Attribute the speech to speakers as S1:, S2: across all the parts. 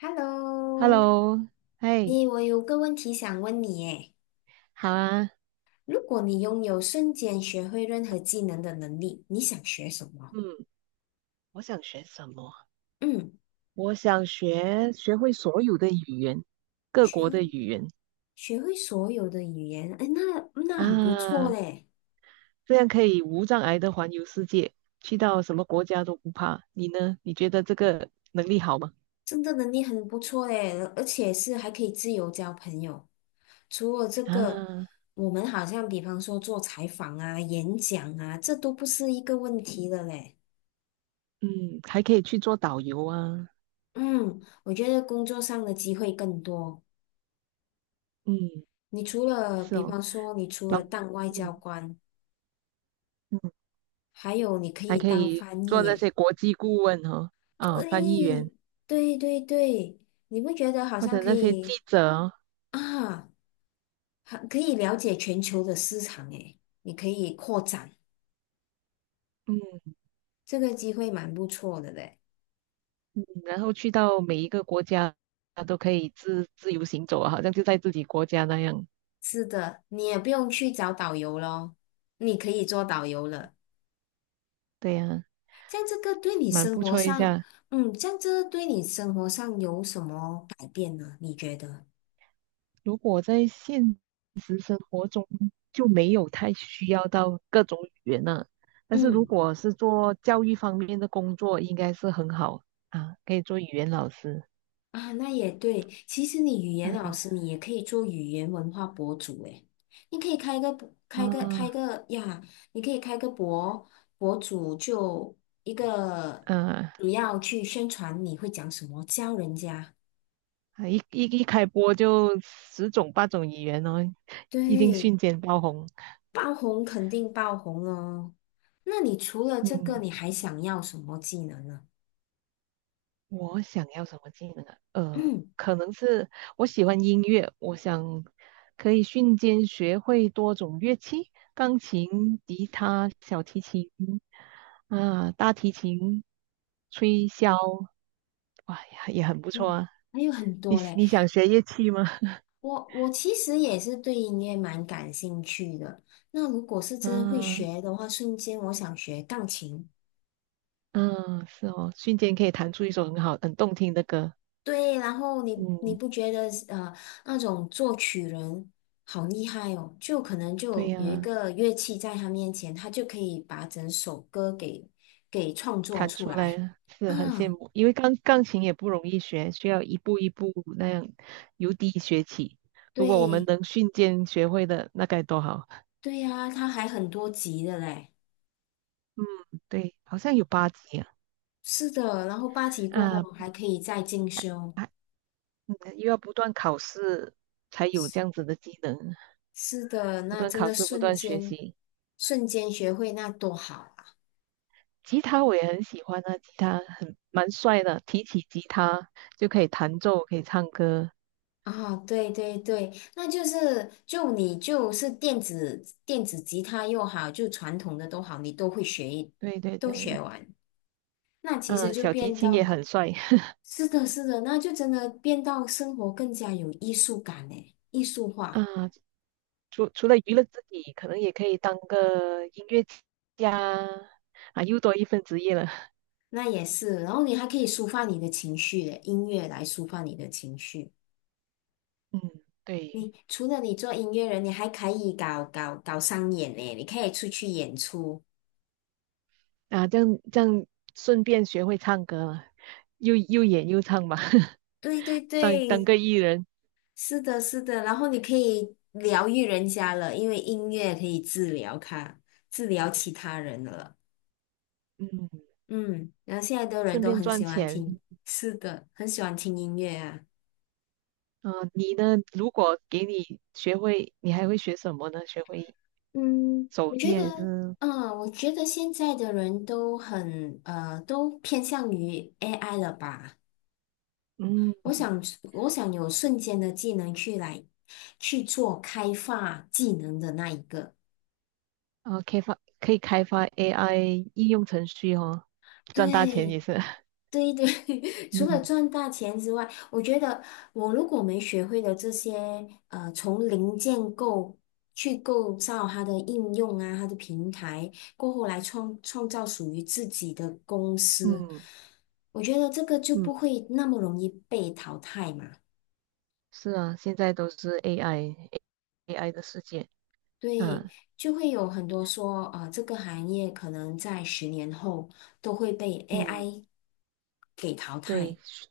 S1: Hello，
S2: Hello，嘿，
S1: 诶，我有个问题想问你，诶，
S2: 好啊，
S1: 如果你拥有瞬间学会任何技能的能力，你想学什么？
S2: 嗯，我想学什么？
S1: 嗯，
S2: 我想学会所有的语言，各
S1: 学
S2: 国的
S1: 会
S2: 语言
S1: 学会所有的语言，诶，那很不错
S2: 啊，
S1: 嘞，
S2: 这样可以无障碍的环游世界，去到什么国家都不怕。你呢？你觉得这个能力好吗？
S1: 真的能力很不错嘞，而且是还可以自由交朋友。除了这个，
S2: 啊，
S1: 我们好像比方说做采访啊、演讲啊，这都不是一个问题了嘞。
S2: 嗯，还可以去做导游啊，
S1: 嗯，我觉得工作上的机会更多。
S2: 嗯，
S1: 你除了，
S2: 是
S1: 比
S2: 哦，
S1: 方说，你除
S2: 老，
S1: 了当外交
S2: 嗯
S1: 官，
S2: 嗯，
S1: 还有你可
S2: 还
S1: 以
S2: 可
S1: 当
S2: 以
S1: 翻译
S2: 做那
S1: 耶。
S2: 些国际顾问哦，啊，翻译员
S1: 对，对对对，你不觉得好
S2: 或
S1: 像
S2: 者
S1: 可
S2: 那些记
S1: 以
S2: 者哦，
S1: 啊，还可以了解全球的市场诶，你可以扩展，这个机会蛮不错的嘞。
S2: 嗯，然后去到每一个国家，他都可以自由行走啊，好像就在自己国家那样。
S1: 是的，你也不用去找导游咯，你可以做导游了。
S2: 对呀，
S1: 像这个对你
S2: 蛮
S1: 生
S2: 不
S1: 活
S2: 错一
S1: 上，
S2: 下。
S1: 嗯，像这对你生活上有什么改变呢？你觉得？
S2: 如果在现实生活中就没有太需要到各种语言了，但是如
S1: 嗯。
S2: 果是做教育方面的工作，应该是很好啊，可以做语言老师。
S1: 啊，那也对。其实你语言老
S2: 嗯
S1: 师，你也可以做语言文化博主诶。你可以开一个博开个开
S2: 啊
S1: 个呀，你可以开个博主，就一个
S2: 嗯，
S1: 主要去宣传你会讲什么，教人家。
S2: 啊一开播就十种八种语言哦，一定
S1: 对，
S2: 瞬间爆红。
S1: 爆红肯定爆红哦。那你除了这个，
S2: 嗯。
S1: 你还想要什么技能呢？
S2: 我想要什么技能啊？
S1: 嗯，
S2: 可能是我喜欢音乐，我想可以瞬间学会多种乐器，钢琴、吉他、小提琴啊，大提琴、吹箫，哇，呀，也很不错
S1: 嗯
S2: 啊。
S1: 还有很
S2: 你
S1: 多嘞。
S2: 你想学乐器吗？
S1: 我其实也是对音乐蛮感兴趣的。那如果是真的会
S2: 嗯
S1: 学的话，瞬间我想学钢琴。
S2: 嗯，是哦，瞬间可以弹出一首很好、很动听的歌。
S1: 对，然后你
S2: 嗯，
S1: 不觉得那种作曲人好厉害哦？就可能
S2: 对
S1: 就有一
S2: 呀、
S1: 个乐器在他面前，他就可以把整首歌给创作
S2: 弹
S1: 出
S2: 出来
S1: 来。
S2: 了是很羡
S1: 啊，
S2: 慕，因为钢琴也不容易学，需要一步一步那样由低学起。如果我们
S1: 对
S2: 能瞬间学会的，那该多好。
S1: 对呀，他还很多级的嘞。
S2: 嗯，对，好像有八级啊，
S1: 是的，然后8级过后
S2: 啊，
S1: 还可以再进
S2: 还
S1: 修。
S2: 还又要不断考试才有这样子的技能，
S1: 是的，
S2: 不
S1: 那
S2: 断
S1: 真
S2: 考
S1: 的
S2: 试，不
S1: 瞬
S2: 断学
S1: 间
S2: 习。
S1: 瞬间学会那多好
S2: 吉他我也很喜欢啊，吉他很蛮帅的，提起吉他就可以弹奏，可以唱歌。
S1: 啊！啊，对对对，那就是你就是电子吉他又好，就传统的都好，你都会学一，
S2: 对对
S1: 都
S2: 对，
S1: 学完，那其实
S2: 嗯、
S1: 就
S2: 小提
S1: 变
S2: 琴也
S1: 到，
S2: 很帅。
S1: 是的，是的，那就真的变到生活更加有艺术感嘞，艺术化，
S2: 啊，除了娱乐自己，可能也可以当个音乐家啊，又多一份职业了。
S1: 那也是，然后你还可以抒发你的情绪的，音乐来抒发你的情绪。
S2: 嗯，对
S1: 你除了你做音乐人，你还可以搞商演呢，你可以出去演出。
S2: 啊，这样顺便学会唱歌了，又演又唱吧，
S1: 对对
S2: 当当
S1: 对，
S2: 个艺人，
S1: 是的，是的。然后你可以疗愈人家了，因为音乐可以治疗他，治疗其他人了。
S2: 嗯，
S1: 嗯，然后现在的人
S2: 顺
S1: 都
S2: 便
S1: 很喜
S2: 赚
S1: 欢
S2: 钱。
S1: 听，是的，很喜欢听音乐啊。
S2: 嗯、你呢？如果给你学会，你还会学什么呢？学会
S1: 嗯，
S2: 手
S1: 我觉
S2: 艺
S1: 得，
S2: 还是
S1: 我觉得现在的人都很都偏向于 AI 了吧。
S2: 嗯，
S1: 我想，我想有瞬间的技能去做开发技能的那一个。
S2: 啊，开发可以开发 AI 应用程序哦，赚大钱
S1: 对，
S2: 也是。
S1: 对对，除
S2: 嗯
S1: 了赚大钱之外，我觉得我如果没学会的这些，从零建构去构造它的应用啊，它的平台，过后来创造属于自己的公司，
S2: 嗯
S1: 我觉得这个就
S2: 嗯。
S1: 不会那么容易被淘汰嘛。
S2: 是啊，现在都是 AI，AI 的世界。
S1: 对，
S2: 啊，
S1: 就会有很多说，这个行业可能在10年后都会被
S2: 嗯，
S1: AI 给淘汰。
S2: 对，学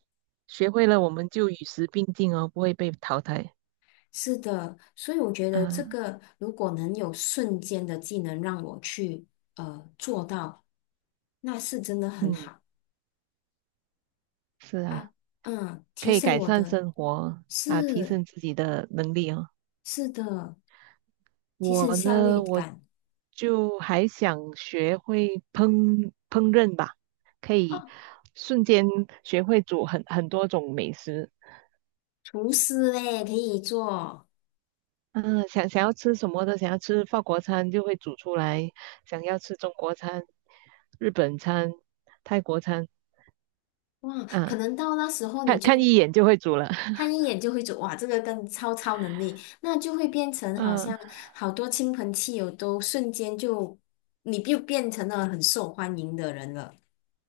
S2: 学会了我们就与时并进哦，不会被淘汰。
S1: 是的，所以我觉得这
S2: 啊，
S1: 个如果能有瞬间的技能让我去做到，那是真的很
S2: 嗯，
S1: 好。
S2: 是啊，
S1: 哈，嗯，
S2: 可
S1: 提
S2: 以
S1: 升
S2: 改
S1: 我
S2: 善
S1: 的，
S2: 生活啊，提
S1: 是
S2: 升自己的能力哦。
S1: 是的，提升
S2: 我
S1: 效率
S2: 呢，我
S1: 感。
S2: 就还想学会烹饪吧，可以
S1: 哦，
S2: 瞬间学会煮很多种美食。
S1: 厨师嘞，可以做。
S2: 嗯，想要吃什么的，想要吃法国餐就会煮出来，想要吃中国餐、日本餐、泰国餐，
S1: 哇，可
S2: 嗯，
S1: 能到那时候你
S2: 看看
S1: 就
S2: 一眼就会煮了。
S1: 他 一眼就会走，哇，这个跟超能力，那就会变成好
S2: 嗯，
S1: 像好多亲朋戚友都瞬间就，你就变成了很受欢迎的人了。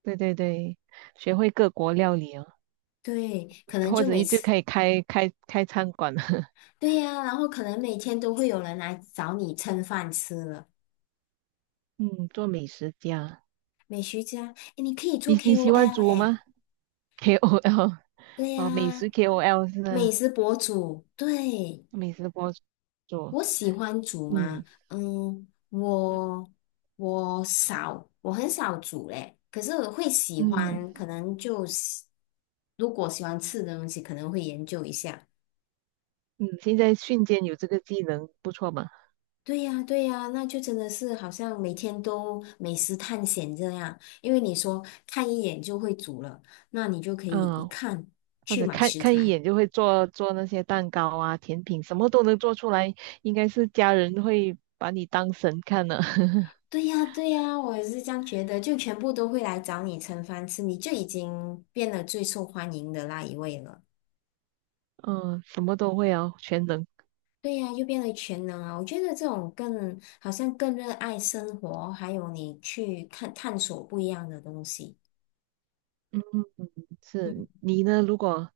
S2: 对对对，学会各国料理哦，
S1: 对，可能
S2: 或
S1: 就
S2: 者
S1: 每
S2: 一就
S1: 次，
S2: 可以开餐馆了。
S1: 对呀、然后可能每天都会有人来找你蹭饭吃了。
S2: 嗯，做美食家，
S1: 美食家，诶，你可以做
S2: 你喜欢
S1: KOL
S2: 煮
S1: 哎，
S2: 吗？KOL
S1: 对
S2: 哦，美食
S1: 呀、
S2: KOL 是
S1: 美
S2: 吗？
S1: 食博主，对。
S2: 美食博主，
S1: 我喜欢煮吗？
S2: 嗯
S1: 嗯，
S2: 嗯
S1: 我很少煮嘞。可是我会喜
S2: 嗯，
S1: 欢，可能就喜如果喜欢吃的东西，可能会研究一下。
S2: 嗯现在瞬间有这个技能，不错嘛。
S1: 对呀，对呀，那就真的是好像每天都美食探险这样。因为你说看一眼就会煮了，那你就可以一
S2: 嗯，
S1: 看
S2: 或
S1: 去
S2: 者
S1: 买
S2: 看
S1: 食
S2: 看一
S1: 材。
S2: 眼就会做那些蛋糕啊、甜品，什么都能做出来，应该是家人会把你当神看的。
S1: 对呀，对呀，我也是这样觉得，就全部都会来找你盛饭吃，你就已经变得最受欢迎的那一位了。
S2: 嗯，什么都会哦，全能。
S1: 对呀，又变为全能啊！我觉得这种更好像更热爱生活，还有你去看探索不一样的东西。嗯
S2: 是你呢？如果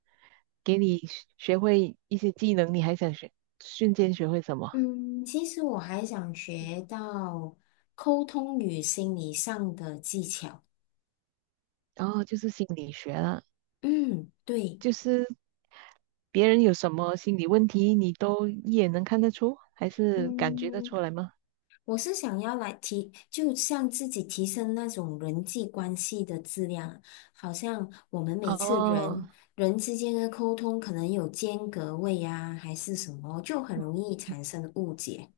S2: 给你学会一些技能，你还想学，瞬间学会什么？
S1: 嗯，其实我还想学到沟通与心理上的技巧。
S2: 然后就是心理学了，
S1: 嗯，对，
S2: 就是别人有什么心理问题，你都一眼能看得出，还是感觉得出
S1: 嗯，
S2: 来吗？
S1: 我是想要就像自己提升那种人际关系的质量，好像我们每次
S2: 哦，
S1: 人之间的沟通可能有间隔位呀、还是什么，就很容
S2: 嗯
S1: 易产生误解。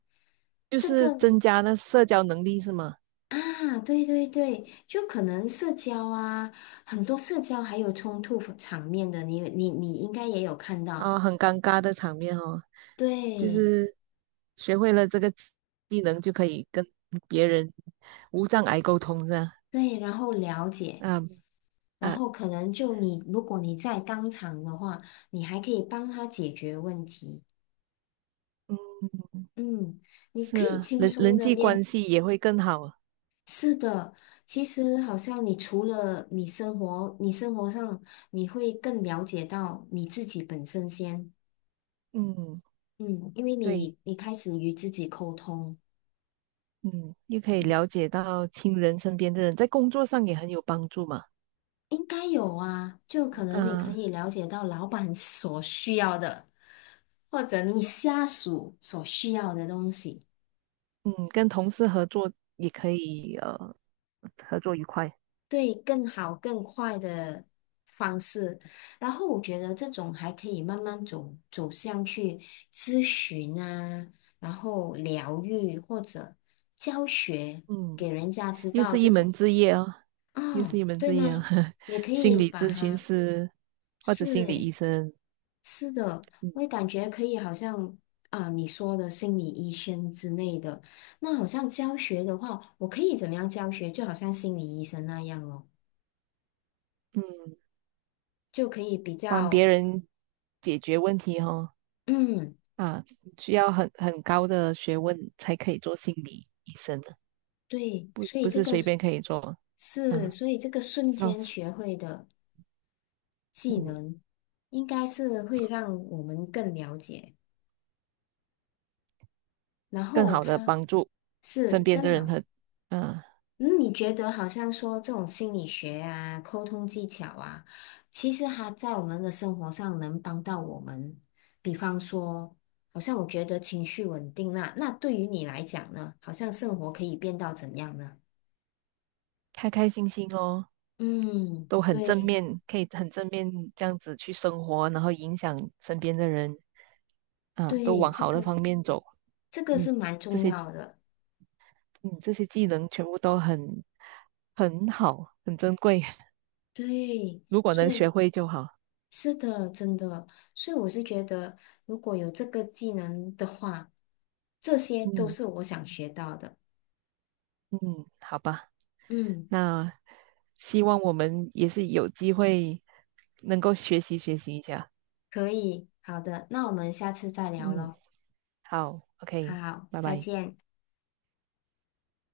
S2: 就
S1: 这
S2: 是
S1: 个
S2: 增加那社交能力是吗？
S1: 啊，对对对，就可能社交啊，很多社交还有冲突场面的，你应该也有看
S2: 啊、
S1: 到，
S2: 很尴尬的场面哦。就
S1: 对
S2: 是学会了这个技能，就可以跟别人无障碍沟通，这样
S1: 对，然后了解。
S2: 啊
S1: 然
S2: 啊，
S1: 后可能就你，如果你在当场的话，你还可以帮他解决问题。
S2: 嗯，
S1: 嗯，你
S2: 是
S1: 可以
S2: 啊，
S1: 轻
S2: 人
S1: 松
S2: 人
S1: 的
S2: 际
S1: 面。
S2: 关系也会更好啊
S1: 是的，其实好像你除了你生活，你生活上你会更了解到你自己本身先。
S2: 嗯，
S1: 嗯，因为
S2: 对，
S1: 你开始与自己沟通，
S2: 嗯，又可以了解到亲人身边的人，在工作上也很有帮助嘛。
S1: 应该有啊，就可能你可
S2: 嗯、
S1: 以了解到老板 所需要的，或者你下属所需要的东西。
S2: 嗯，跟同事合作也可以合作愉快。
S1: 对更好更快的方式，然后我觉得这种还可以慢慢走向去咨询啊，然后疗愈或者教学，给
S2: 嗯。
S1: 人家知
S2: 又
S1: 道
S2: 是
S1: 这
S2: 一
S1: 种
S2: 门职业哦，又是
S1: 哦，
S2: 一门
S1: 对
S2: 职业哦。
S1: 吗？也可
S2: 心
S1: 以
S2: 理
S1: 把
S2: 咨询
S1: 它
S2: 师或者
S1: 是
S2: 心理
S1: 诶，
S2: 医生，
S1: 是的，
S2: 嗯
S1: 我也感觉可以，好像啊你说的心理医生之类的，那好像教学的话，我可以怎么样教学？就好像心理医生那样哦。
S2: 嗯，
S1: 就可以比
S2: 帮别
S1: 较
S2: 人解决问题哦，
S1: 嗯，
S2: 啊，需要很高的学问才可以做心理医生的，
S1: 对，
S2: 不
S1: 所以
S2: 不
S1: 这
S2: 是
S1: 个
S2: 随
S1: 是，
S2: 便可以做
S1: 是
S2: 啊。
S1: 所以这个瞬
S2: 要
S1: 间
S2: 是
S1: 学会的技
S2: 嗯，
S1: 能，应该是会让我们更了解，然
S2: 更
S1: 后
S2: 好的
S1: 它
S2: 帮助身
S1: 是
S2: 边
S1: 更
S2: 的人
S1: 好。
S2: 和嗯，
S1: 嗯，你觉得好像说这种心理学啊、沟通技巧啊，其实它在我们的生活上能帮到我们。比方说，好像我觉得情绪稳定那对于你来讲呢，好像生活可以变到怎样呢？
S2: 开开心心哦。
S1: 嗯，
S2: 都很正
S1: 对。
S2: 面，可以很正面这样子去生活，然后影响身边的人，啊，都
S1: 对，
S2: 往好的方面走。
S1: 这个是
S2: 嗯，
S1: 蛮
S2: 这
S1: 重
S2: 些
S1: 要的，
S2: 技能全部都很很好，很珍贵，
S1: 对，
S2: 如果
S1: 所
S2: 能学
S1: 以
S2: 会就好。
S1: 是的，真的，所以我是觉得，如果有这个技能的话，这些都
S2: 嗯
S1: 是我想学到的。
S2: 嗯，好吧，
S1: 嗯，
S2: 那希望我们也是有机会能够学习学习一下。
S1: 可以，好的，那我们下次再聊
S2: 嗯，
S1: 喽。
S2: 好，OK，
S1: 好，
S2: 拜
S1: 再
S2: 拜。
S1: 见。